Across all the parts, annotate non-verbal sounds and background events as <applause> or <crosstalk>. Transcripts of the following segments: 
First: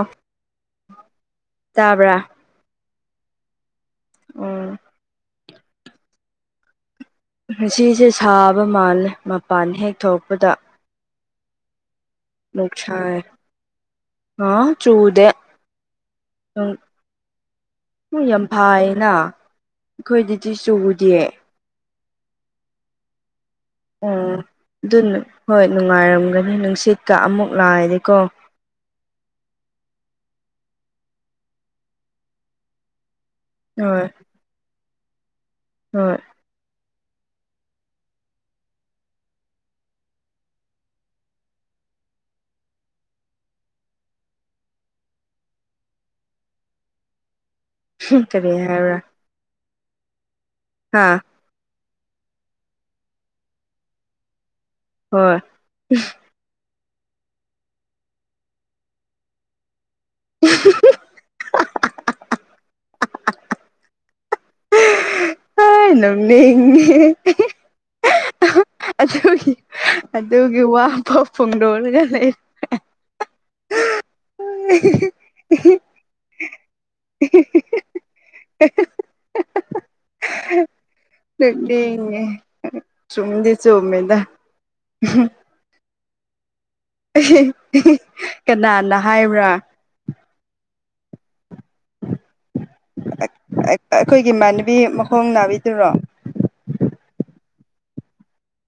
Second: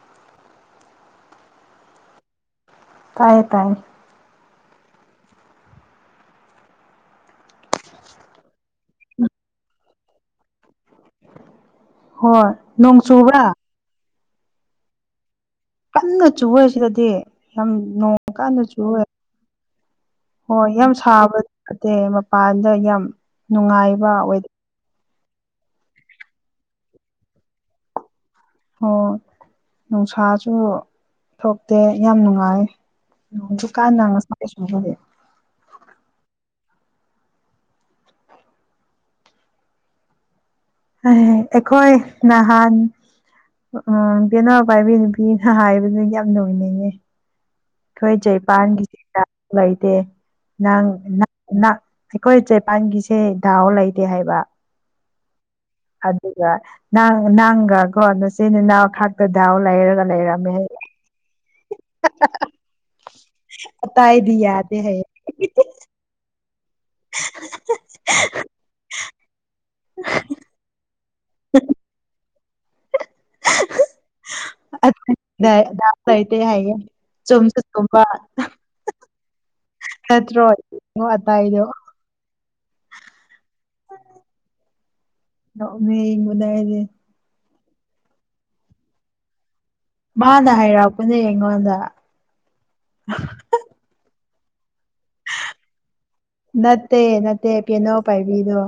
ꯑꯥ ꯇꯥꯕ꯭ꯔꯥ ꯇꯥꯏꯌꯦ ꯇꯥꯏꯌꯦ ꯎꯝ ꯉꯁꯤꯁꯦ ꯁꯥꯕ ꯃꯥꯜꯂꯦ ꯃꯄꯥꯟ ꯍꯦꯛ ꯊꯣꯛꯄꯗ ꯍꯣꯏ ꯅꯣꯡ ꯅꯨꯡꯁꯥ ꯆꯨꯕ꯭ꯔꯥ ꯑ ꯆꯨꯗꯦ ꯀꯟꯅ ꯆꯨꯋꯦ ꯁꯤꯗꯗꯤ ꯌꯥꯝ ꯅꯣꯡ ꯌꯥꯝ ꯀꯟꯅ ꯆꯨꯨꯋꯦ ꯐꯥꯏꯅ ꯑꯩꯈꯣꯏꯗꯗꯤ ꯍꯣꯏ ꯌꯥꯝ ꯆꯨꯗꯤꯌꯦ ꯁꯥꯕ ꯌꯥꯗꯦ ꯃꯄꯥꯟꯗ ꯌꯥꯝ ꯅꯨꯡꯉꯥꯏꯕ ꯎꯝ ꯑꯣꯏ ꯑꯗꯨ ꯍꯣꯏ ꯅꯨꯡꯉꯥꯏꯔꯝꯒꯅꯤ ꯅꯨꯡꯁꯤꯠꯀ ꯑꯃꯨꯛ ꯂꯥꯛꯑꯗꯤꯀꯣ ꯍꯣ ꯅꯨꯡꯁꯥꯁꯨ ꯊꯣꯛꯇꯦ ꯌꯥꯝ ꯅꯨꯡꯉꯥꯏ ꯗꯨꯀꯥꯟ ꯅ ꯍꯣꯏ ꯉꯁꯥꯢ <unintelligible> ꯍꯣꯏ꯫ ꯍꯥꯏ ꯑꯩꯈꯣꯏ ꯅꯍꯥꯟ ꯎꯝ ꯕꯦꯅꯥꯎ ꯄꯥꯏꯕꯤ ꯅꯨꯄꯤꯅ ꯍꯥꯏꯕꯗꯨ ꯌꯥꯝ ꯅꯨꯛꯅꯤꯡꯉꯤ ꯑꯩꯈꯣꯏ ꯀꯔꯤ ꯍꯥꯏꯕ꯭ꯔꯥ ꯖꯤꯄꯥꯟꯒꯤꯁꯤꯅ ꯂꯩꯇꯦ ꯅꯪ ꯍꯥ ꯅꯪ ꯑꯩꯈꯣꯏ ꯆꯦꯄꯥꯟꯒꯤꯁꯦ ꯗꯥꯎ ꯂꯩꯇꯦ ꯍꯥꯏꯕ ꯍꯣꯏ ꯑꯗꯨꯒ ꯅꯪꯒ ꯀꯣ ꯅꯆꯦ ꯅꯅꯥꯎ ꯈꯥꯛꯇ ꯗꯥꯎ ꯂꯩꯔꯒ ꯂꯩꯔꯝꯃꯦ ꯍꯥꯏꯌꯦ ꯂꯩ <unintelligible> ꯑꯇꯏꯗꯤ ꯌꯥꯗꯦ ꯍꯥꯏꯌꯦ ꯑꯩ ꯅꯣꯛꯅꯤꯡꯉꯤ <unintelligible> ꯑꯗꯨꯒꯤ ꯑꯗꯨꯒꯤ ꯋꯥꯕ ꯐꯣꯡꯗꯣꯛꯂꯒ ꯂꯩ ꯑꯦ <unintelligible> <unintelligible> ꯂꯩꯇꯦ ꯍꯥꯏ ꯆꯨꯝꯁꯨ ꯆꯨꯝꯕ <unintelligible> ꯅꯠꯇ꯭ꯔꯣ ꯑꯇꯥꯏꯗꯣ ꯅꯣꯛꯅꯤꯡꯉꯦ ꯆꯨꯝꯗꯤ ꯆꯨꯝꯃꯦꯗ ꯅꯣꯛꯅꯤꯡꯕꯅ ꯑꯩꯗꯤ ꯀꯅꯥꯅ ꯍꯥꯏꯕ꯭ꯔꯥ ꯃꯥꯅ ꯍꯥꯏꯔꯛꯄꯅꯦ ꯑꯩꯉꯣꯟꯗ ꯑꯩꯈꯣꯏꯒꯤ ꯏꯃꯥꯟꯅꯕꯤ ꯃꯈꯣꯡ ꯅꯥꯕꯤꯗꯨꯔꯣ ꯅꯠꯇꯦ ꯅꯠꯇꯦ ꯄꯤꯌꯅꯣ ꯄꯥꯏꯕꯤꯗꯣ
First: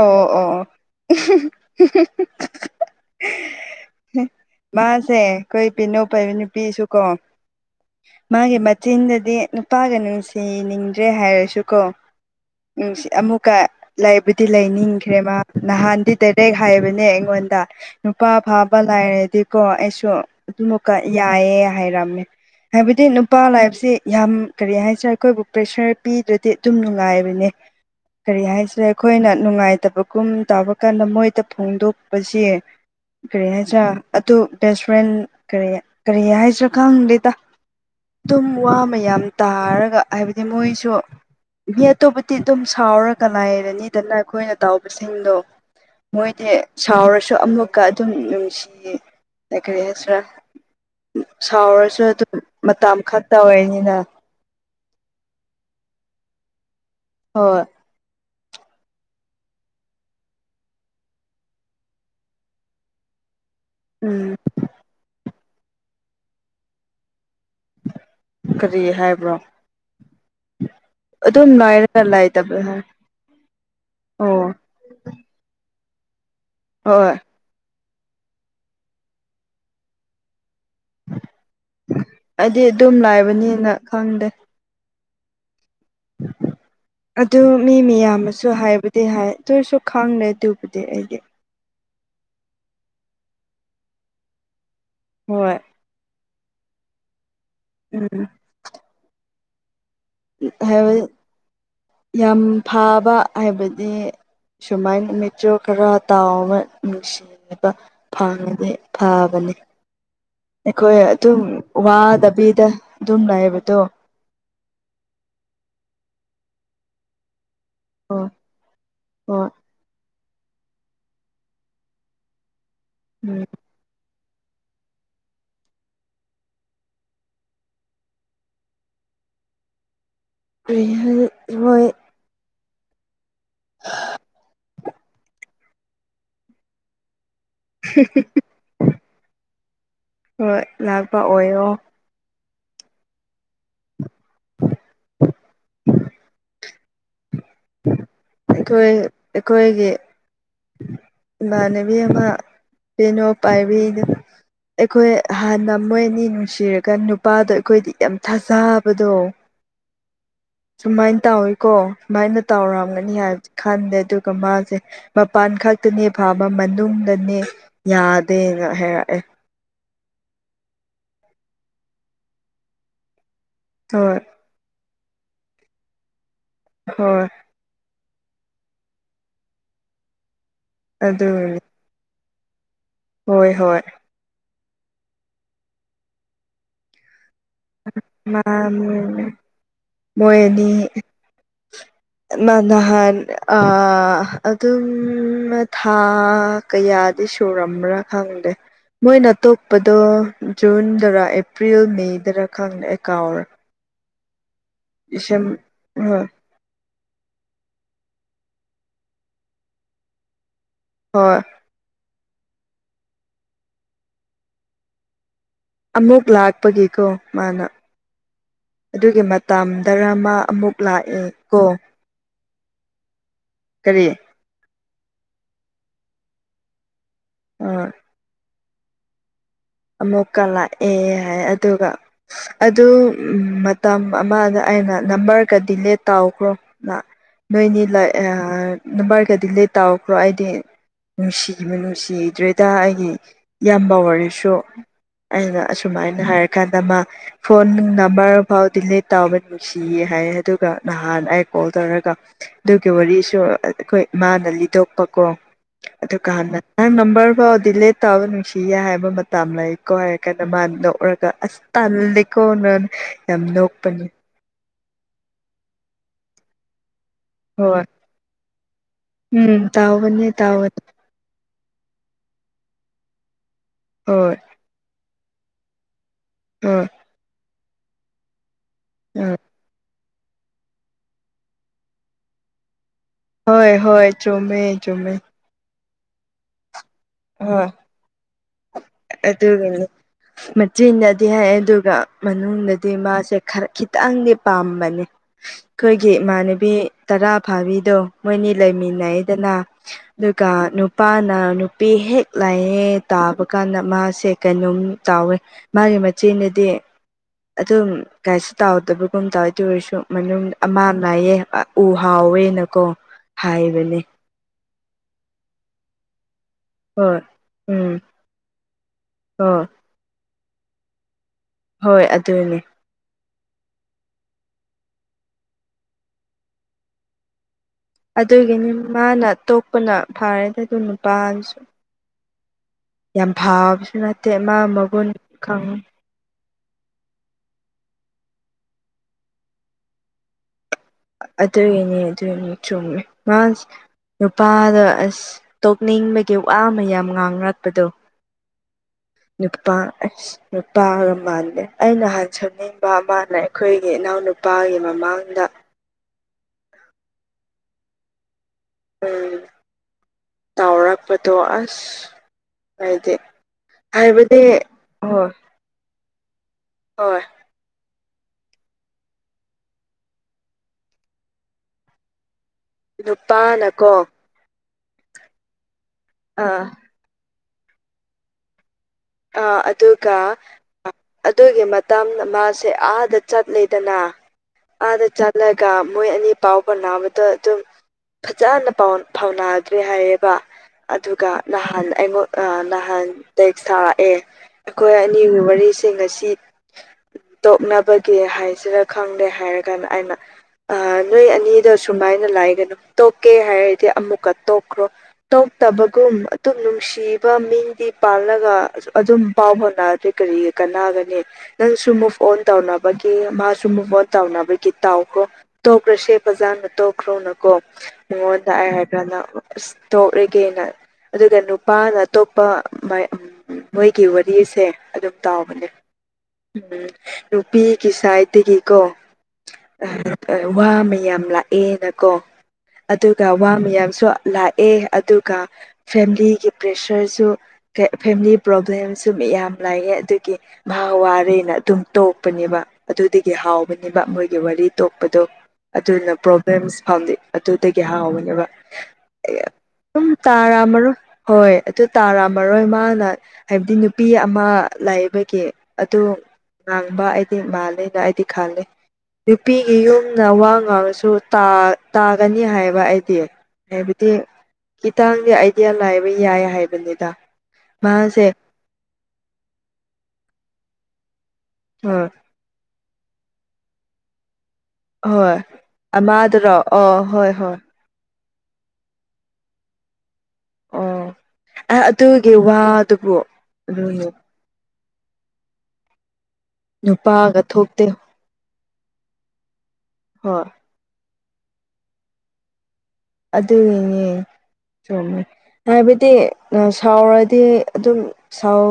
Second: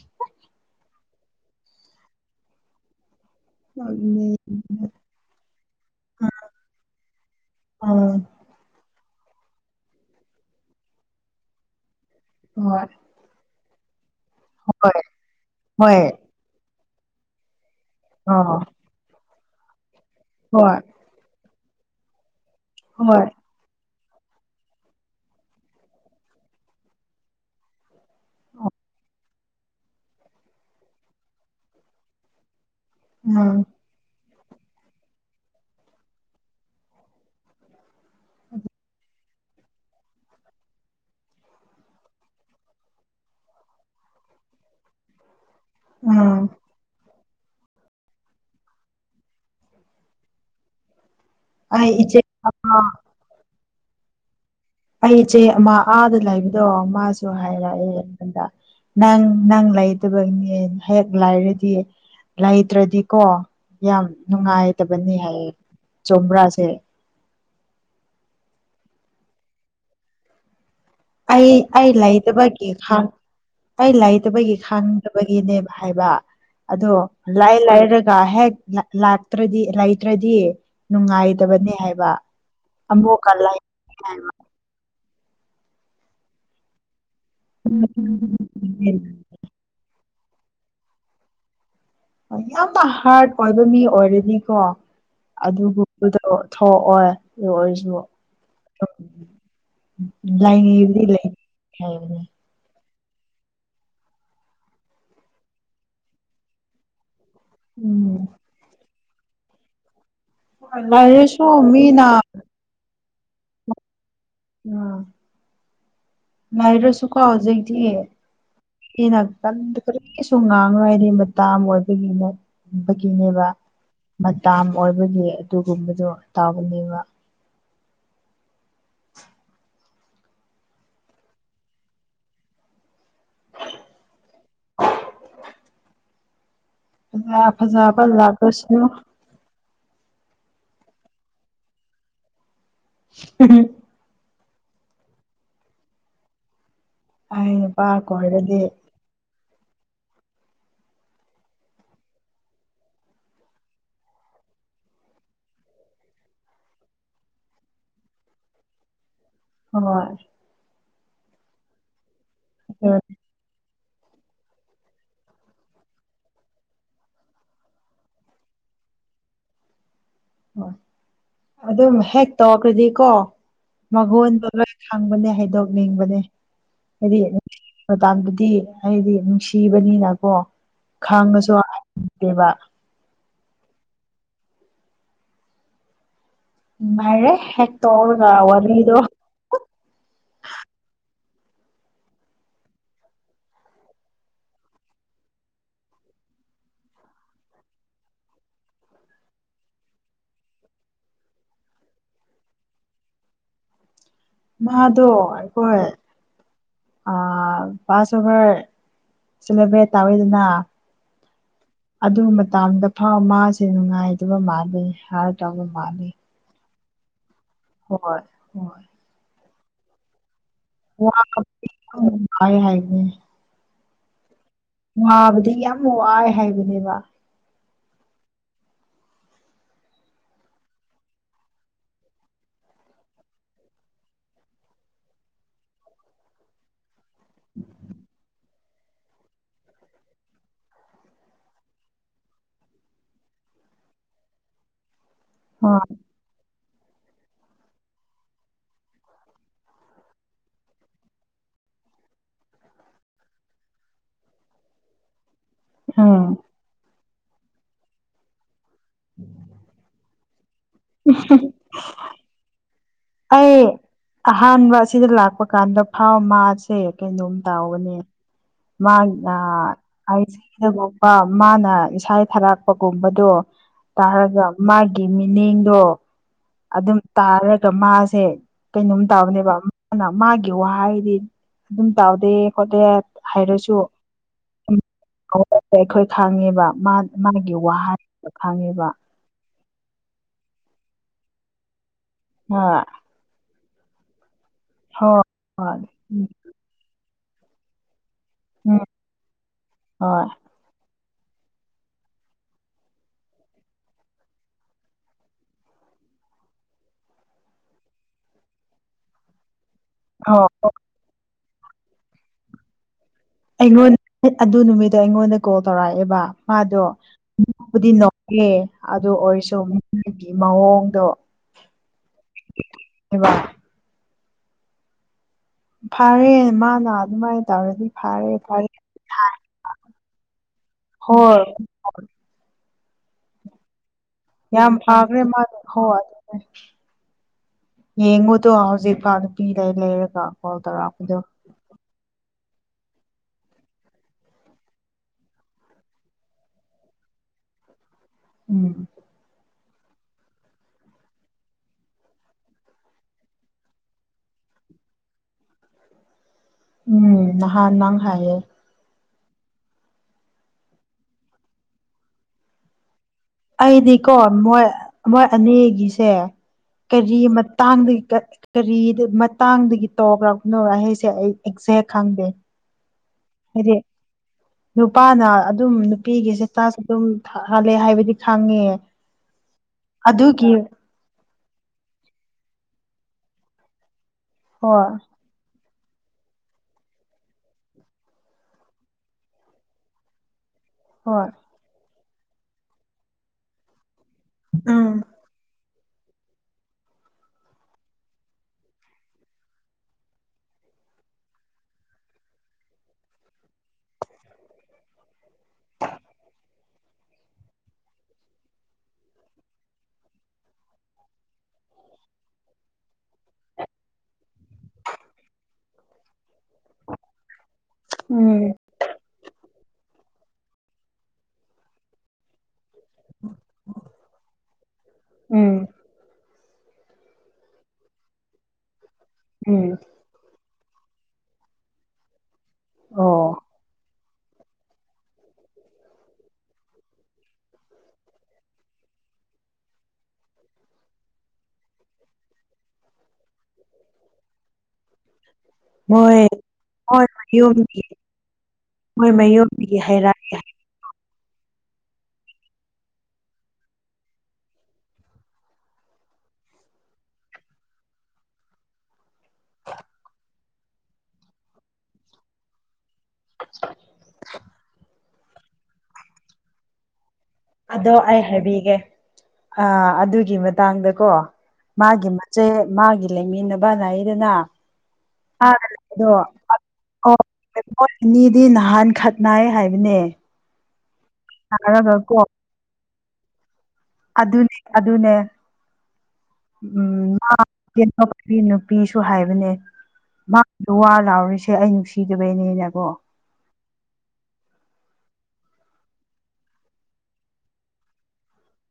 ꯑꯣ ꯑꯣ <unintelligible> ꯅꯣꯛꯅꯤꯡꯕꯅꯦ ꯃꯥꯁꯦ ꯑꯩꯈꯣꯏ ꯄꯤꯌꯅꯣ ꯄꯥꯢꯕ ꯅꯨꯄꯤꯁꯨꯀꯣ ꯎꯝ ꯆꯤꯟꯗꯗꯤ ꯅꯨꯄꯥꯒ ꯅꯨꯡꯁꯤꯅꯤꯡꯗ꯭ꯔꯦ ꯍꯥꯏꯔꯁꯨ ꯀꯣ ꯍꯣꯏ ꯎꯝ ꯁꯤ ꯑꯃꯨꯛꯀ ꯂꯥꯏꯕꯨꯗꯤ ꯍꯣꯏ ꯂꯩꯅꯤꯡꯈ꯭ꯔꯦꯃ ꯍꯣꯏ ꯅꯍꯥꯟꯗꯤ ꯗꯦꯜꯍꯤ ꯍꯦꯛ ꯍꯥꯏꯕꯅꯦ ꯑꯩꯉꯣꯟꯗ ꯅꯨꯄꯥ ꯑꯣ ꯐꯥꯕ ꯂꯥꯏꯔꯗꯤꯀꯣ ꯑꯩꯁꯨ ꯍꯣꯏ ꯑꯃꯨꯛ ꯀ ꯌꯥꯏꯌꯦ ꯍꯥꯏꯔꯝꯃꯦ ꯍꯥꯏꯕꯗꯤ ꯍꯣꯏ ꯅꯨꯄꯥ ꯂꯩꯕꯁꯦ ꯌꯥꯝ ꯀꯔꯤ ꯍꯥꯏꯁꯤꯔꯥ ꯑꯩꯈꯣꯏꯕꯨ ꯄ꯭ꯔꯦꯁꯔ ꯄꯤꯗ꯭ꯔꯗꯤ ꯑꯗꯨꯝ ꯅꯨꯡꯉꯥꯏꯕꯅꯦ ꯀꯔꯤ ꯍꯥꯏꯁꯤꯔꯥ ꯑꯩꯈꯣꯏꯅ ꯅꯨꯡꯉꯥꯏꯇꯕꯒꯨꯝ ꯇꯧꯕ ꯀꯥꯟꯗ ꯃꯣꯏꯗ ꯐꯣꯡꯗꯣꯛꯄꯁꯤ ꯀꯔꯤ ꯎꯝ ꯍꯥꯏꯁꯤꯔꯥ ꯑꯗꯨ ꯕꯦꯁ ꯐ꯭ꯔꯦꯟ ꯀꯔꯤ ꯀꯔꯤ ꯍꯥꯏꯁꯤ꯭ꯔꯥ ꯈꯪꯗꯦꯗ ꯑꯗꯨꯝ ꯋꯥ ꯃꯌꯥꯝ ꯇꯥꯔꯒ ꯍꯥꯏꯕꯗꯤ ꯃꯣꯏꯁꯨ ꯃꯤ ꯑꯇꯣꯞꯄꯗꯤ ꯑꯗꯨꯝ ꯁꯥꯎꯔꯒ ꯂꯩꯔꯅꯤ ꯑꯗꯨꯅ ꯑꯩꯈꯣꯏꯅ ꯇꯥꯎꯕꯁꯤꯡꯗꯣ ꯎꯝ ꯃꯣꯏꯗꯤ ꯁꯥꯎꯔꯁꯨ ꯑꯃꯨꯛꯀ ꯑꯗꯨꯝ ꯅꯨꯡꯁꯤꯌꯦ ꯑꯩ ꯀꯔꯤ ꯍꯥꯏꯁꯤꯔꯥ ꯑꯩ ꯁꯥꯎꯔꯁꯨ ꯏꯆꯦ ꯑꯗꯨꯝ ꯑꯃ ꯃꯇꯝ ꯈꯛꯇ ꯑꯣꯏꯔꯅꯤꯅ ꯑꯩ ꯏꯆꯦ ꯑꯃ ꯑꯥꯗ ꯂꯩꯕꯗꯣ ꯃꯥꯁꯨ ꯍꯣꯏ ꯍꯥꯏꯔꯛꯑꯦ <unintelligible> ꯅꯪ ꯅꯪ ꯂꯩꯇꯕꯩꯅꯦ ꯍꯦꯛ ꯂꯥꯏꯔꯗꯤ ꯂꯩꯇ꯭ꯔꯗꯤꯀꯣ ꯌꯥꯝ ꯎꯝ ꯅꯨꯡꯉꯥꯏꯇꯕꯅꯦ ꯍꯥꯏꯌꯦ ꯆꯨꯨꯝꯕꯔꯥꯁꯦ ꯀꯥꯔꯤ ꯍꯥꯏꯕ꯭ꯔꯣ ꯑꯗꯨꯝ ꯑꯩ ꯑꯩ ꯂꯥꯏꯔꯒ ꯂꯥꯏꯇꯕ ꯂꯩꯇꯕꯒꯤ ꯍꯥꯏ ꯈꯥꯡ ꯑꯩ ꯑꯣ ꯂꯩꯇꯕꯒꯤ ꯈꯥꯡ ꯇꯥꯕꯥꯒꯤꯅꯦꯕ ꯍꯥꯏꯕ ꯑꯗꯣ ꯍꯣꯏ ꯂꯥꯏ ꯂꯥꯏꯔꯒ ꯍꯦꯛ ꯂꯥꯛꯇ꯭ꯔꯗꯤ ꯂꯩꯇ꯭ꯔꯗꯤ ꯅꯨꯡꯉꯥꯏꯇꯕꯅꯦ ꯍꯥꯏꯕ ꯑꯩꯗꯤ ꯑꯗꯨꯝ ꯑꯃꯨꯛꯀ ꯂꯩ ꯂꯥꯏꯕꯅꯤꯅ ꯈꯪꯗꯦ ꯑꯗꯨ ꯃꯤ ꯃꯌꯥꯝꯅꯁꯨ ꯍꯥꯏꯕꯨꯗꯤ ꯍꯥꯏ ꯇꯣꯏꯔꯁꯨ ꯈꯪꯗꯦ ꯑꯗꯨꯕꯨꯗꯤ ꯑꯩꯗꯤ ꯑꯥ ꯌꯥꯝꯅ ꯍꯥꯔꯠ ꯑꯣꯏꯕ ꯃꯤ ꯑꯣꯏꯔꯗꯤꯀꯣ ꯍꯣꯏ ꯑꯗꯨꯕꯨ ꯑꯗꯨ ꯊꯣꯛꯑꯣꯏ ꯑꯗꯨ ꯑꯣꯏꯔꯁꯨ ꯎꯝ ꯂꯩꯕꯗꯤ ꯍꯥꯏꯕꯗꯤ ꯂꯩ ꯍꯥꯏꯕ ꯌꯥꯝ ꯐꯥꯕ ꯍꯥꯏꯕꯗꯤ ꯁꯨꯃꯥꯏ ꯃꯦꯆꯤꯑꯣꯔ ꯈꯔ ꯇꯥꯎꯕ ꯎꯝ ꯅꯨꯡꯁꯤꯌꯦ <unintelligible> ꯎꯝ ꯐꯅꯦ ꯐꯕꯅꯦ ꯑꯩꯈꯣꯏ ꯑꯗꯨꯝ ꯂꯥꯏꯔꯁꯨ ꯃꯤꯅ ꯋꯥꯗꯕꯤꯗ ꯑꯗꯨꯝ ꯂꯩꯕꯗꯣ ꯑ ꯉꯥꯏꯔꯁꯨ ꯀꯣ ꯍꯧꯖꯤꯛꯇꯤ ꯍꯣꯏ ꯏꯅ <unintelligible> ꯍꯣꯏ ꯀꯩꯁꯨ ꯉꯥꯡꯉꯔꯣꯏ ꯍꯥꯏꯗꯤ ꯃꯇꯥ ꯑꯃ ꯑꯣꯏꯕꯒꯤꯅꯠ ꯎꯝ ꯕꯒꯤꯅꯦꯕ ꯃꯇꯥꯝ ꯑꯣꯏꯕꯒꯤ ꯑꯗꯨꯒꯨꯝꯕꯗꯣ ꯇꯥꯎꯕꯅꯦꯕ ꯍꯩ ꯍꯩ ꯍꯣꯏ ꯍꯥ ꯐꯖꯥ ꯐꯖꯥꯕ ꯂꯥꯛꯂꯁꯨ ꯍꯣꯏ ꯂꯥꯛꯄ ꯑꯣꯏꯌꯣ <inaudible> ꯑꯩ ꯀꯣꯏꯔꯗꯤ ꯑꯩꯈꯣꯏ ꯑꯩꯈꯣꯏꯒꯤ ꯏꯃꯥꯟꯅꯕꯤ ꯑꯃ ꯄꯦꯅꯣ ꯄꯥꯏꯕꯤꯗ ꯑꯩꯈꯣꯏ ꯍꯥꯟꯅ ꯃꯣꯏ ꯑꯅꯤ ꯅꯨꯡꯁꯤꯔꯒ ꯅꯨꯄꯥꯗꯣ ꯑꯩꯈꯣꯏꯗꯤ ꯌꯥꯝ ꯊꯥꯖꯕꯗꯣ ꯍꯣꯏ ꯁꯨꯃꯥꯏꯅ ꯇꯧꯋꯤꯀꯣ ꯁꯨꯃꯥꯏꯅ ꯇꯧꯔꯝꯒꯅꯤ ꯍꯥꯏꯕꯁꯦ ꯈꯟꯗꯦ ꯑꯗꯨꯒ ꯃꯥꯁꯦ ꯃꯄꯥꯟ ꯈꯛꯇꯅꯦ ꯐꯥꯕ ꯃꯅꯨꯡꯗꯅꯦ ꯌꯥꯗꯦꯅ ꯍꯥꯏꯔꯛꯑꯦ ꯍꯣꯏ ꯑꯗꯨꯝ ꯍꯦꯛ ꯇꯧꯔꯈ꯭ꯔꯗꯤꯀꯣ ꯍꯣꯏ ꯃꯉꯣꯟꯗ ꯂꯣꯏ ꯍꯪꯕꯅꯦ ꯍꯥꯏꯗꯣꯛꯅꯤꯡꯕꯅꯦ ꯍꯥꯏꯗꯤ ꯍꯣꯏ ꯃꯇꯝꯗꯨꯗꯤ ꯑꯩꯗꯤ ꯅꯨꯡꯁꯤꯕꯅꯤꯅꯀꯣ ꯈꯥꯡꯉꯁꯨ ꯑꯗꯨꯅꯤ ꯑꯦꯕ ꯍꯣꯏ ꯍꯣꯏ ꯃꯥꯏꯔꯦ ꯍꯦꯛ ꯇꯧꯔꯒ ꯃꯥ ꯋꯥꯔꯤꯗꯣ ꯃꯣꯏ ꯑꯅꯤ <inaudible> ꯅꯥ ꯅꯍꯥꯟ ꯑꯥ ꯑꯗꯨꯝ ꯊꯥꯛ ꯀꯌꯥꯗꯤ ꯁꯨꯔꯝꯕ꯭ꯔꯥ ꯈꯪꯗꯦ ꯃꯣꯏꯅ ꯇꯣꯛꯄꯗꯣ ꯖꯨꯟꯗꯔ ꯑꯦꯄ꯭ꯔꯤꯜ ꯃꯦꯗꯔ ꯈꯪꯗꯦ ꯑꯩ ꯀꯥꯎꯔꯦ ꯃꯥꯗꯣ ꯁꯦꯝ ꯑꯩꯈꯣꯏ ꯍꯣꯏ ꯑꯥ ꯄꯥꯁꯨ ꯍꯣꯏ ꯁꯦꯂꯦꯕ꯭ꯔꯦꯠ ꯇꯧꯋꯤꯗꯅ ꯍꯣꯏ ꯑꯗꯨ ꯃꯇꯝꯗ ꯐꯥꯎ ꯃꯥꯁꯦ ꯅꯨꯡꯉꯥꯏꯗꯕ ꯃꯥꯜꯅꯤ ꯍꯥꯔ ꯇꯥꯎꯕ ꯃꯥ ꯑꯃꯨꯛ ꯂꯥꯛꯄꯒꯤꯀꯣ ꯃꯥꯅ ꯍꯣꯏ ꯍꯣꯏ ꯑꯗꯨꯒꯤ ꯃꯇꯝꯗꯔ ꯃꯥ ꯑꯃꯨꯛ ꯂꯥꯛꯑꯦ ꯀꯣ ꯑꯩ ꯍꯥꯏꯒꯦ ꯀꯔꯤ ꯋꯥꯕꯗꯤ ꯌꯥꯝ ꯋꯥꯏ ꯍꯥꯏꯕꯅꯦꯕ ꯑ ꯑꯃꯨꯛꯀ ꯂꯥꯛꯑꯦ ꯍꯥꯏ ꯑꯗꯨꯒ ꯑꯗꯨ ꯃꯇꯝ ꯑꯃꯗ ꯑꯩꯅ ꯅꯝꯕꯔꯒ ꯗꯤꯂꯦꯠ ꯇꯧꯈ꯭ꯔꯣ ꯅ ꯅꯣꯏꯅꯤ ꯂꯩ ꯑ ꯅꯝꯕꯔꯒ ꯗꯤꯂꯦꯠ ꯇꯧꯈ꯭ꯔꯣ ꯑꯩꯗꯤ ꯅꯨꯡꯁꯤꯕ ꯅꯨꯡꯁꯤꯗ꯭ꯔꯦꯗ ꯑꯩꯒꯤ ꯏꯌꯥꯝꯕ ꯑꯣꯏꯁꯨ ꯑꯩꯅ ꯍꯣꯏ ꯑꯁꯨꯃꯥꯏꯅ ꯍꯥꯏꯔ ꯀꯥꯟꯗ ꯃꯥ ꯐꯣꯟ ꯅꯝꯕꯔ ꯐꯥꯎ ꯗꯤꯂꯤꯠ ꯇꯕꯅꯤ ꯁꯤꯌꯦ ꯍꯥꯏꯌꯦ ꯑꯗꯨꯒ ꯅꯍꯥꯟ ꯑꯩ ꯀꯣꯜ ꯇꯧꯔꯒ ꯑꯗꯨꯒꯤ ꯋꯥꯔꯤꯁꯨ ꯑꯩꯈꯣꯏ ꯏꯃꯥꯅ ꯂꯤꯊꯣꯛꯄꯀꯣ ꯑꯗꯨ ꯎꯝ ꯀꯥꯟꯗ ꯅꯪ ꯅꯝꯕꯔ ꯐꯥꯎ ꯗꯤꯂꯦ ꯇꯥꯕ ꯅꯨꯡꯁꯤꯌꯦ ꯍꯥꯏꯕ ꯇꯝ ꯂꯥꯏꯀꯣ ꯍꯥꯏꯔ ꯀꯥꯟꯗ ꯃꯥ ꯅꯣꯛꯔꯒ ꯑꯁ ꯇꯜꯂꯤꯀꯣꯅ ꯑꯩ ꯑꯍꯥꯟꯕ ꯑꯁꯤꯗ ꯂꯥꯛꯄ ꯀꯥꯟꯗ ꯐꯥꯎ ꯃꯥꯁꯦ ꯀꯩꯅꯣꯝ ꯍꯣꯏ ꯇꯧꯕꯅꯦ ꯃꯥ ꯎꯝ ꯑꯥ ꯑꯩ ꯇꯥꯎꯕꯅꯦ ꯇꯥꯎꯕꯅꯦ <inaudible> ꯃꯥꯅ ꯏꯁꯥꯏ ꯊꯔꯥꯛꯄꯒꯨꯝꯕꯗꯣ ꯍꯣꯏ ꯇꯥꯔꯒ ꯃꯥꯒꯤ ꯃꯤꯅꯤꯡꯗꯣ ꯍꯣꯏ ꯑꯗꯨꯝ ꯇꯥꯔꯒ ꯃꯥꯁꯦ ꯀꯩꯅꯣꯝ ꯎꯝ ꯇꯥꯕꯅꯦꯕ ꯑꯗꯨꯅ ꯃꯥꯒꯤ ꯋꯥꯍꯩꯗꯤ ꯑꯗꯨꯝ ꯇꯥꯎꯗꯦ ꯈꯣꯠꯇꯦ ꯍꯣꯏ ꯍꯥꯏꯔꯁꯨ ꯍꯣꯏ ꯆꯨꯃꯦ ꯆꯨꯃꯦ ꯑꯩꯈꯣꯏ ꯈꯥꯡꯉꯦꯕ ꯃꯥ ꯃꯥꯒꯤ ꯋꯥꯍꯩꯗꯨꯗ ꯈꯪꯉꯦꯕ ꯑꯗꯨꯒ ꯃꯆꯤꯟꯅꯗꯤ ꯍꯥꯏ ꯑꯗꯨꯒ ꯍꯣꯏ ꯃꯅꯨꯡꯗꯗꯤ ꯃꯥꯁꯦ ꯈꯔ ꯈꯤꯇꯪꯗꯤ ꯄꯥꯝꯕꯅꯦ ꯍꯣꯏ ꯍꯣꯏ ꯑꯩꯈꯣꯏꯒꯤ ꯎꯝ ꯏꯃꯥꯟꯅꯕꯤ ꯇꯔꯥ ꯐꯥꯕꯤꯗꯣ ꯃꯣꯏꯅꯤ ꯎꯝ ꯂꯩꯃꯤꯟꯅꯩꯗꯅ ꯍꯣꯏ ꯑꯗꯨꯒ ꯅꯨꯄꯥꯅ ꯄꯦ ꯍꯦꯛ ꯂꯥꯛꯑꯦ ꯇꯥꯕ ꯀꯥꯟꯗ ꯃꯥꯁꯦ ꯀꯩꯅꯣꯝ ꯇꯥꯎꯋꯦ ꯃꯥꯒꯤ ꯃꯆꯦꯅꯗꯤ ꯑꯗꯨꯝ ꯀꯥꯏꯁꯨ ꯇꯥꯎꯗꯕꯒꯨꯝ ꯇꯧꯏꯗꯨ ꯑꯣꯏꯔꯁꯨ ꯍꯣꯏ ꯃꯅꯨꯡꯗ ꯑꯃ ꯂꯥꯏꯌꯦ ꯎ ꯍꯥꯎꯋꯦꯅꯀꯣ ꯑꯩꯉꯣꯟꯗ ꯍꯥꯏꯕꯅꯦ ꯑꯗꯨ ꯅꯨꯃꯤꯠꯇꯣ ꯑꯩꯉꯣꯟꯗ ꯀꯣꯜ ꯇꯧꯔꯛꯑꯦꯕ ꯍꯣꯏ ꯃꯥꯗꯣꯕꯨꯗꯤ ꯎꯝ ꯅꯣꯛꯑꯦ ꯑꯗꯨ ꯑꯣꯏꯔꯁꯨ ꯍꯣꯏ ꯃꯤꯒꯤ ꯃꯑꯣꯡꯗꯣ ꯍꯣꯏ ꯑꯗꯨꯅꯦ ꯏꯕ ꯐꯥꯔꯦ ꯃꯥꯅ ꯑꯗꯨꯃꯥꯏꯟ ꯇꯧꯔꯗꯤ ꯐꯔꯦ ꯐꯔꯦ ꯑꯗꯨꯒꯤꯅꯤ ꯃꯥꯅ ꯇꯣꯛꯄꯅ ꯐꯥꯔꯦꯗ ꯑꯗꯨ ꯅꯨꯄꯥꯁꯨ꯫ <unintelligible> ꯌꯥꯝ ꯐꯥꯕꯁꯨ ꯅꯠ ꯌꯥꯝ ꯐꯥꯒ꯭ꯔꯦ ꯃꯥ ꯍꯣꯏ ꯌꯦꯡꯉꯨꯗꯣ ꯍꯧꯖꯤꯛꯐ ꯅꯨꯄꯤꯗ ꯂꯩꯔꯒ ꯀꯣꯜ ꯇꯧꯔꯛꯄ ꯑꯗꯨꯒꯤꯅꯤ ꯑꯗꯨꯒꯤꯅꯤ ꯆꯨꯝꯃꯦ ꯃꯥ ꯅꯨꯄꯥꯗ ꯑꯁ ꯇꯣꯛꯅꯤꯡꯕꯒꯤ ꯋꯥ ꯑꯃ ꯌꯥꯝ ꯉꯥꯡꯅꯔꯛꯄꯗꯣ ꯎꯝ ꯅꯨꯄꯥ ꯅꯨꯄꯥꯒ ꯃꯥꯟꯂꯦ ꯑꯩꯅꯍꯥꯟ ꯁꯛꯅꯤꯡꯕ ꯑꯃꯥ ꯂꯩ ꯑꯩꯈꯣꯏꯒꯤ ꯏꯅꯥꯎꯅꯨꯄꯥꯒꯤ ꯃꯃꯥꯡꯗ ꯎꯝ ꯅꯍꯥꯟ ꯅꯪ ꯍꯥꯏꯌꯦ ꯎꯝ ꯇꯥꯎꯔꯛꯄꯗꯣ ꯑꯁ ꯍꯥꯏꯗꯤ ꯑꯩꯗꯤꯀꯣ ꯍꯥꯏꯕꯗꯤ ꯃꯣꯏ ꯃꯣꯏ ꯍꯣꯏ ꯑꯅꯤꯒꯤꯁꯦ ꯀꯔꯤ ꯍꯣꯏ ꯇꯥꯡꯗꯒꯤ ꯀꯩ ꯀꯔꯤꯗ ꯃꯇꯥꯡꯗꯒꯤ ꯇꯧꯈ꯭ꯔꯕꯅꯣ ꯑꯩ ꯍꯥꯏꯁꯦ ꯑꯩ ꯑꯦꯛꯖꯦꯛ ꯈꯪꯗꯦ ꯍꯥꯏꯗꯤ ꯅꯨꯄꯥꯅꯀꯣ ꯅꯨꯄꯥꯅ ꯑꯗꯨꯝ ꯅꯨꯄꯤꯒꯤꯁꯦ ꯑꯥ ꯇꯁꯨ <unintelligible> ꯑꯗꯨꯝ ꯍꯜꯂꯦ ꯍꯥꯏꯕꯗꯤ ꯈꯪꯉꯦ ꯑ ꯑꯗꯨꯒ ꯑꯗꯨꯒꯤ ꯑꯗꯨꯒꯤ ꯃꯇꯝ ꯗ ꯃꯥꯁꯦ ꯑꯥꯗ ꯆꯠꯂ‌ꯦꯗꯅ ꯍꯣꯏ ꯑꯥꯗ ꯆꯠꯂꯒ ꯃꯣꯏ ꯑꯅꯤ ꯄꯥꯎ ꯐꯥꯎꯅꯥꯕꯗ ꯑꯗꯨꯝ ꯐꯖꯅ ꯄꯥꯎ ꯐꯥꯎꯅꯗ꯭ꯔꯤ ꯍꯥꯏꯌꯦꯕ ꯍꯣꯏ ꯑꯗꯨꯒ ꯅꯍꯥꯟ ꯑꯩꯉꯣꯟ ꯅꯍꯥꯟ ꯇ‌ꯦꯛꯁ ꯑꯦ ꯑꯩꯈꯣꯏ ꯎꯝ ꯑꯅꯤꯒꯤ ꯋꯥꯔꯤꯁꯤ ꯉꯁꯤ ꯇꯣꯛꯅꯕꯒꯤ ꯍꯥꯏꯁꯤꯔ ꯈꯪꯗꯦ ꯍꯥꯏꯔꯒꯥꯟꯅ ꯑꯩꯅ ꯑ ꯅꯣꯏ ꯑꯅꯤꯗꯣ ꯁꯨꯃꯥꯏꯅ ꯂꯥꯏꯒꯅꯨ ꯇꯣꯛꯀꯦ ꯍꯥꯏꯔꯗꯤ ꯑꯃꯨꯛꯀ ꯇꯣꯛꯈ꯭ꯔꯣ ꯇꯣꯛꯇꯕꯒꯨꯝ ꯑꯗꯨꯝ ꯅꯨꯡꯁꯤꯕ ꯃꯤꯗꯤ ꯄꯥꯜꯂꯒ ꯑꯗꯨꯝ ꯄꯥꯎ ꯍꯣꯎꯅꯔꯗꯤ ꯀꯔꯤ ꯀꯥꯟꯅꯒꯅꯤ ꯅꯪꯁꯨ ꯃꯨꯚ ꯑꯣꯟ ꯇꯧꯅꯕꯒꯤ ꯃꯥꯁꯨ ꯃꯨꯚ ꯑꯣꯟ ꯇꯧꯅꯕꯒꯤ ꯇꯥꯎꯈꯔꫭ ꯇꯣꯛꯈ꯭ꯔꯁꯦ ꯐꯖꯥꯅ ꯇꯣꯛꯈ꯭ꯔꯣꯅꯀꯣ ꯃꯉꯣꯟꯗ ꯎꯝ ꯑꯩ ꯍꯥꯏꯕꯥꯟꯗ <unintelligible> ꯑꯁ ꯇꯣꯛꯑꯒꯦꯅ ꯑꯗꯨꯒ ꯅꯨꯄꯥꯅ ꯑꯇꯣꯞꯄ ꯃꯣꯏꯒꯤ ꯋꯥꯔꯤꯁꯦ ꯑꯗꯨꯝ ꯇꯥꯎꯕꯅꯦ ꯎꯝ ꯎꯝ ꯅꯨꯄꯤꯒꯤ ꯁꯥꯏꯠꯇꯒꯤ ꯀꯣ ꯎꯝ ꯋꯥ ꯃꯌꯥꯝ ꯂꯥꯛꯑꯦꯅꯀꯣ ꯑꯗꯨꯒ ꯑꯣ ꯋꯥ ꯃꯌꯥꯝꯁꯨ ꯂꯥꯛꯑꯦ ꯑꯗꯨꯒ ꯐꯦꯝꯂꯤꯒꯤ ꯄ꯭ꯔꯦꯁꯔꯁꯨ ꯐꯦꯝꯂꯤ ꯄ꯭ꯔꯣꯕ꯭ꯂꯦꯝꯁꯨ ꯌꯥꯝ ꯂꯥꯛꯌꯦ ꯑꯗꯨꯒꯤ ꯃꯍꯥ ꯋꯥꯔꯦꯅ ꯑꯗꯨꯝ ꯇꯣꯛꯄꯅꯦꯕ ꯑꯗꯨꯗꯒꯤ ꯍꯥꯎꯕꯅꯦꯕ ꯃꯣꯏꯒꯤ ꯋꯥꯔꯤ ꯇꯣꯛꯄꯗꯣ ꯑꯗꯨꯅ ꯃꯣꯏ ꯄ꯭ꯔꯣꯕ꯭ꯂꯦꯝꯁ ꯃꯣꯏ ꯐꯥꯎꯗꯤ ꯑꯗꯨꯗꯒꯤ ꯃꯌꯨꯝꯒꯤ ꯍꯥꯎꯕꯅꯦꯕ ꯃꯣꯏ ꯃꯌꯨꯝꯗꯒꯤ ꯑꯗꯨꯝ ꯍꯥꯏꯔꯛꯑꯦ ꯇꯥꯔꯃꯣꯏ ꯍꯣꯏ ꯑꯗꯨ ꯇꯥꯔꯥꯝꯃꯔꯣꯏ ꯃꯥꯅ ꯍꯥꯏꯕꯗꯤ ꯅꯨꯄꯤ ꯑꯃ ꯂꯥꯛꯏꯕꯒꯤ ꯑꯗꯨ ꯉꯥꯡꯕ ꯑꯩꯗꯤ ꯃꯥꯂꯦꯅ ꯑꯩꯗꯤ ꯈꯜꯂꯦ ꯅꯨꯄꯤꯒꯤ ꯌꯨꯝꯅ ꯋꯥ ꯉꯥꯡꯁꯨ ꯇꯥ ꯇꯥꯒꯅꯤ ꯍꯥꯏꯕ ꯑꯩꯗꯤ ꯍꯥꯏꯕꯗꯤ ꯈꯤꯇꯥꯡꯗꯤ ꯑꯥꯏꯗꯤꯌꯥ ꯂꯥꯏꯕ ꯌꯥꯏ ꯍꯥꯏꯕꯅꯤꯗ ꯑꯗꯣ ꯑꯩ ꯃꯥꯁꯦ ꯍꯥꯏꯕꯤꯒꯦ ꯑ ꯑꯗꯨꯒꯤ ꯃꯇꯥꯡꯗꯀꯣ ꯃꯥꯒꯤ ꯍꯣꯏ ꯁꯦ ꯃꯥꯒꯤ ꯂꯩꯃꯤꯟꯅꯕꯅ ꯂꯩꯏꯗꯅ ꯍꯣꯏ ꯑꯃꯗꯨꯔꯣ ꯑꯥ ꯍꯣꯏ ꯍꯣꯏ ꯍꯣꯏ ꯑꯅꯤꯗꯤ ꯅꯍꯥꯟ ꯈꯠꯅꯥꯏ ꯍꯥꯏꯕꯅꯦ ꯑꯣ ꯁꯥꯔꯒ ꯀꯣ ꯑꯗꯨꯒꯤ ꯋꯥꯗꯨꯕꯨ ꯂꯣꯏ <unintelligible> ꯑꯗꯨꯅꯤ ꯑꯗꯨꯅꯦ ꯎꯝ ꯅꯨꯄꯥꯒ ꯊꯣꯛꯇꯦ <unintelligible> ꯅꯨꯄꯤ ꯅꯨꯄꯤꯁꯨ ꯍꯥꯏꯕꯅꯦ ꯍꯣꯏ ꯃꯥꯁꯨ ꯋꯥ ꯂꯥꯎꯔꯤꯁꯦ ꯑꯩ ꯅꯨꯡꯁꯤꯗꯕꯩꯅꯦꯅꯀꯣ ꯑꯗꯨꯒꯤꯅꯦ ꯆꯨꯝꯃꯦ ꯍꯥꯏꯕꯗꯤ ꯁꯥꯎꯔꯗꯤ ꯑꯗꯨꯝ ꯁꯥꯎ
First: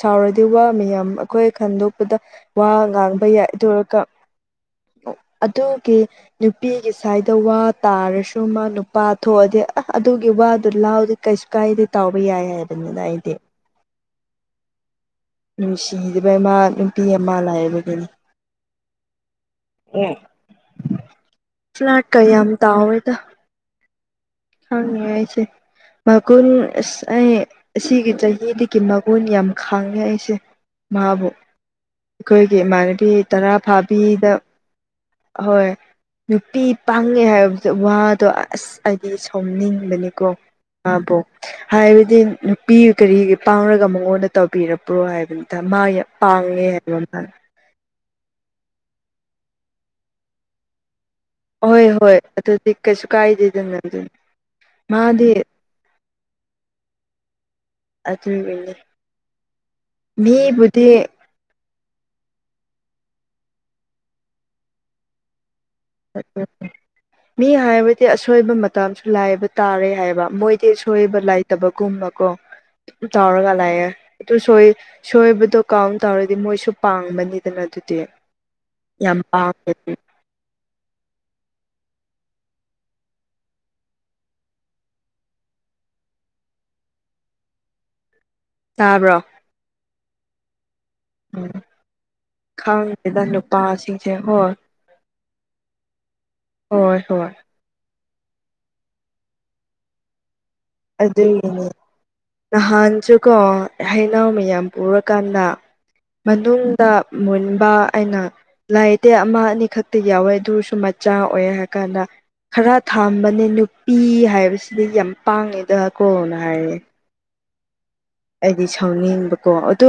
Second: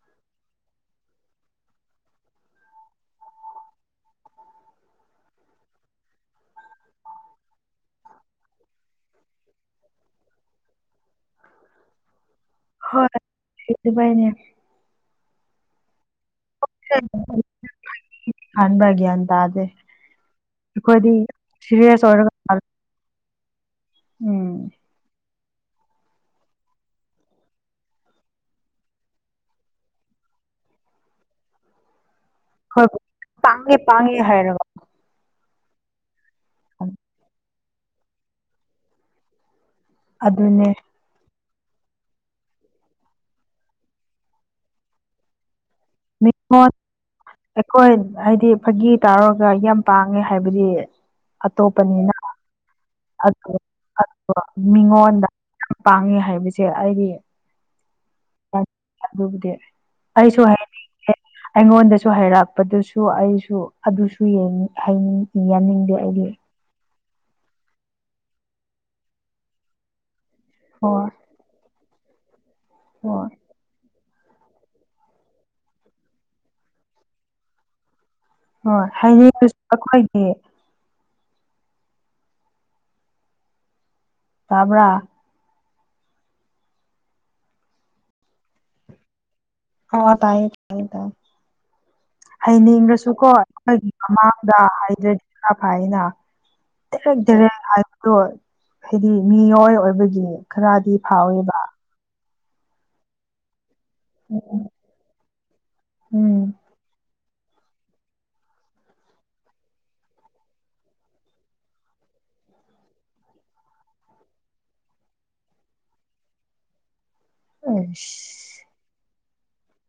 ꯁꯥꯎꯔꯗꯤ ꯋꯥ ꯃꯌꯥꯝ ꯑꯩꯈꯣꯏ ꯈꯟꯗꯣꯛꯄꯗ ꯋꯥ ꯉꯥꯡꯕ ꯌꯥꯏ <unintelligible> ꯗꯔꯒ ꯑꯗꯨꯒꯤ ꯅꯨꯄꯤꯒꯤ ꯁꯥꯏꯗ ꯋꯥ ꯇꯥꯔꯁꯨ ꯑꯗꯨ ꯃꯥ ꯅꯨꯄꯥ ꯊꯣꯛꯑꯗꯤ ꯑ ꯑꯗꯨꯒꯤ ꯋꯥꯗꯨ ꯂꯥꯎꯗꯤ ꯀꯩꯁꯨ ꯀꯥꯏꯗꯦ ꯇꯥꯎꯕ ꯌꯥꯏ ꯍꯥꯏꯕ ꯑꯗꯨꯅ ꯑꯩꯗꯤ ꯁꯤꯁꯨ ꯄꯥꯏꯅꯦ ꯅꯨꯡꯁꯤꯗꯕꯩ ꯃꯥ ꯅꯨꯄꯤ ꯑꯃ ꯂꯥꯛꯕꯒꯤꯅꯤ ꯍꯥꯟꯕ ꯒ꯭ꯌꯥꯟ ꯇꯥꯗꯦ ꯑꯩꯈꯣꯏꯗꯤ ꯁꯤꯔꯤꯌꯁ ꯐ꯭ꯂꯥꯠꯀ ꯑꯣꯏꯔꯒ ꯌꯥꯝ ꯇꯥꯎꯋꯦꯗ ꯎꯝ ꯍꯪꯉ‌ꯦ ꯑꯩꯁ‌ꯦ ꯃꯒꯨꯟ ꯑꯁ ꯑꯩ ꯑꯁꯤꯒꯤ ꯆꯍꯤꯗꯒꯤ ꯃꯒꯨꯟ ꯌꯥꯝ ꯈꯥꯡꯉꯦ ꯑꯩꯁꯦ ꯃꯥꯕꯨ ꯑꯩꯈꯣꯏꯒꯤ ꯑꯩꯈꯣꯏꯕꯨ ꯏꯃꯥꯟꯅꯕꯤ ꯇꯔꯥ ꯄꯥꯡꯉꯦ ꯄꯥꯡꯉꯦ ꯐꯥꯕꯤꯗ ꯍꯥꯏꯔꯒ ꯑꯍꯣꯏ ꯅꯨꯄꯤ ꯄꯥꯡꯉꯦ ꯍꯥꯏꯕꯗ ꯋꯥꯗꯣ ꯑꯁ ꯑꯩꯗꯤ ꯁꯥꯎꯅꯤꯡꯕꯅꯦ꯫ ꯀꯣ ꯑꯗꯨꯅꯦ ꯑꯥꯕꯣ ꯍꯥꯏꯕꯗꯤ ꯅꯨꯄꯤ ꯀꯔꯤꯒꯤ ꯄꯥꯡꯔꯒ ꯃꯉꯣꯟꯗ ꯇꯧꯕꯤꯔꯕ꯭ꯔꯣ ꯍꯥꯏꯕꯅꯤꯗ ꯃꯥꯌ ꯄꯥꯉꯦ ꯃꯤꯉꯣꯟ ꯍꯥꯏꯕ ꯃ꯫ ꯑꯩꯈꯣꯏ ꯍꯥꯏꯗꯤ ꯐꯥꯒꯤ ꯇꯥꯎꯔꯒ ꯌꯥꯝ ꯄꯥꯡꯉꯦ ꯍꯥꯏꯕꯗꯤ ꯍꯣꯏ ꯑꯇꯣꯞꯄꯅꯤꯅ ꯍꯣꯏ ꯑꯗꯨꯗꯤ ꯀꯩꯁꯨ ꯀꯥꯏꯗꯦꯗꯅ ꯑꯗꯨꯅꯤ <inaudible> ꯃꯤꯉꯣꯟꯗ ꯃꯥꯗꯤ ꯄꯥꯡꯉꯦ ꯍꯥꯏꯕꯁꯦ ꯑꯩꯗꯤ ꯑꯗꯨꯒꯤꯅꯤ ꯑꯗꯨꯕꯨꯗꯤ ꯑꯩꯁꯨ ꯃꯤꯕꯨꯗꯤ ꯍꯥꯏꯅꯤꯡꯗꯦ ꯑꯩꯉꯣꯟꯗꯁꯨ ꯍꯩꯔꯛꯄꯗꯨꯁꯨ ꯑꯩꯁꯨ ꯑꯗꯨꯁꯨ ꯌꯦꯡꯅꯤꯡ ꯍꯥꯏꯅꯤꯡ ꯌꯥꯅꯤꯡꯗꯦ꯫ ꯑꯩꯗꯤ <unintelligible> ꯃꯤ ꯍꯥꯏꯕꯗꯤ ꯑꯁꯣꯏꯕ ꯃꯇꯝꯁꯨ ꯂꯥꯏꯕ ꯇꯥꯔꯦ ꯍꯥꯏꯕ꯫ ꯃꯣꯏꯗꯤ ꯍꯣꯏ ꯑꯁꯣꯏꯕ ꯂꯩꯥꯏꯇꯕꯒꯨꯝꯕ ꯀꯣ ꯗꯨꯝ ꯍꯣꯏ ꯇꯨꯎꯔꯒ ꯂꯩ꯫ ꯂꯩꯔ ꯑꯗꯨ ꯁꫭꯏ ꯁꯣꯏꯕꯗꯣ ꯀꯥꯎꯟ ꯇꯧꯔꯗꯤ ꯃꯣꯏꯁꯨ ꯄꯥꯡꯕꯅꯤꯗꯅ ꯑꯗꯨꯗꯤ꯫ ꯍꯣꯏ ꯌꯥꯝ ꯍꯥꯏꯅꯤꯡꯁꯨ ꯄꯥꯝꯃꯦ ꯑꯩꯈꯣꯏꯒꯤ ꯇꯥꯕ꯭ꯔꯥ꯫ ꯇꯥꯕ꯭ꯔꯣ꯫ ꯑꫭ ꯇꯥꯌꯦ ꯇꯥꯌꯦ ꯇꯥꯏ꯫ ꯎꯝ꯫ ꯈꯪꯗꯦꯗ ꯍꯩꯅꯤꯡꯔꯁꯨꯀꯣ ꯈꯣꯏꯒꯤ ꯅꯨꯄꯥꯁꯤꯡꯁꯦ ꯍꯣꯏ ꯃꯃꯥꯡꯗ ꯍꯥꯏꯗ꯭ꯔꯗꯤ ꯈꯔꯥ ꯐꯥꯏꯅ꯫ ꯍꯣꯏ ꯍꯣꯏ ꯗꯦꯔꯦꯛ-ꯗꯦꯔꯦꯛ ꯍꯥꯏꯕꯗꯣ ꯍꯥꯏꯗꯤ ꯃꯤꯑꯣꯏ ꯑꯣꯏꯕꯒꯤ ꯈꯔꯗꯤ ꯐꯥꯎꯋꯦꯕ ꯑꯗꯨꯒꯤꯅꯤ ꯅꯍꯥꯟꯁꯨꯀꯣ ꯍꯩꯅꯧ ꯃꯌꯥꯝ ꯎꯝ ꯄꯨꯔꯀꯥꯟꯗ ꯎꯝ ꯃꯅꯨꯡꯗ ꯃꯨꯟꯕ ꯑꯩꯅ ꯂꯥꯏꯇꯦ ꯑꯃ ꯑꯅꯤ ꯈꯛꯇ ꯌꯥꯎꯋꯦ ꯑꯗꯨꯁꯨ ꯃꯆꯥ ꯑꯣꯏ ꯍꯥꯏ ꯀꯥꯟꯗ ꯈꯔ ꯊꯝꯕꯅꯦ ꯅꯨꯄꯤ ꯍꯥꯏꯕꯁꯤꯗꯤ ꯌꯥꯝ ꯄꯥꯡꯉꯦꯗꯀꯣꯅ ꯍꯥꯏꯔꯦ꯫ ꯍꯩꯁ꯫ ꯑꯩꯗꯤ ꯁꯥꯎꯅꯤꯡꯕꯀꯣ ꯑꯗꯨ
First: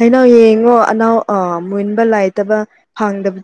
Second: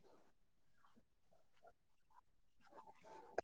ꯍꯩꯅꯧ ꯌꯦꯡꯉꯣ ꯑꯅꯥꯎ ꯑꯥ ꯃꯨꯟꯕ ꯂꯥꯏꯇꯕ ꯐꯪꯗꯕ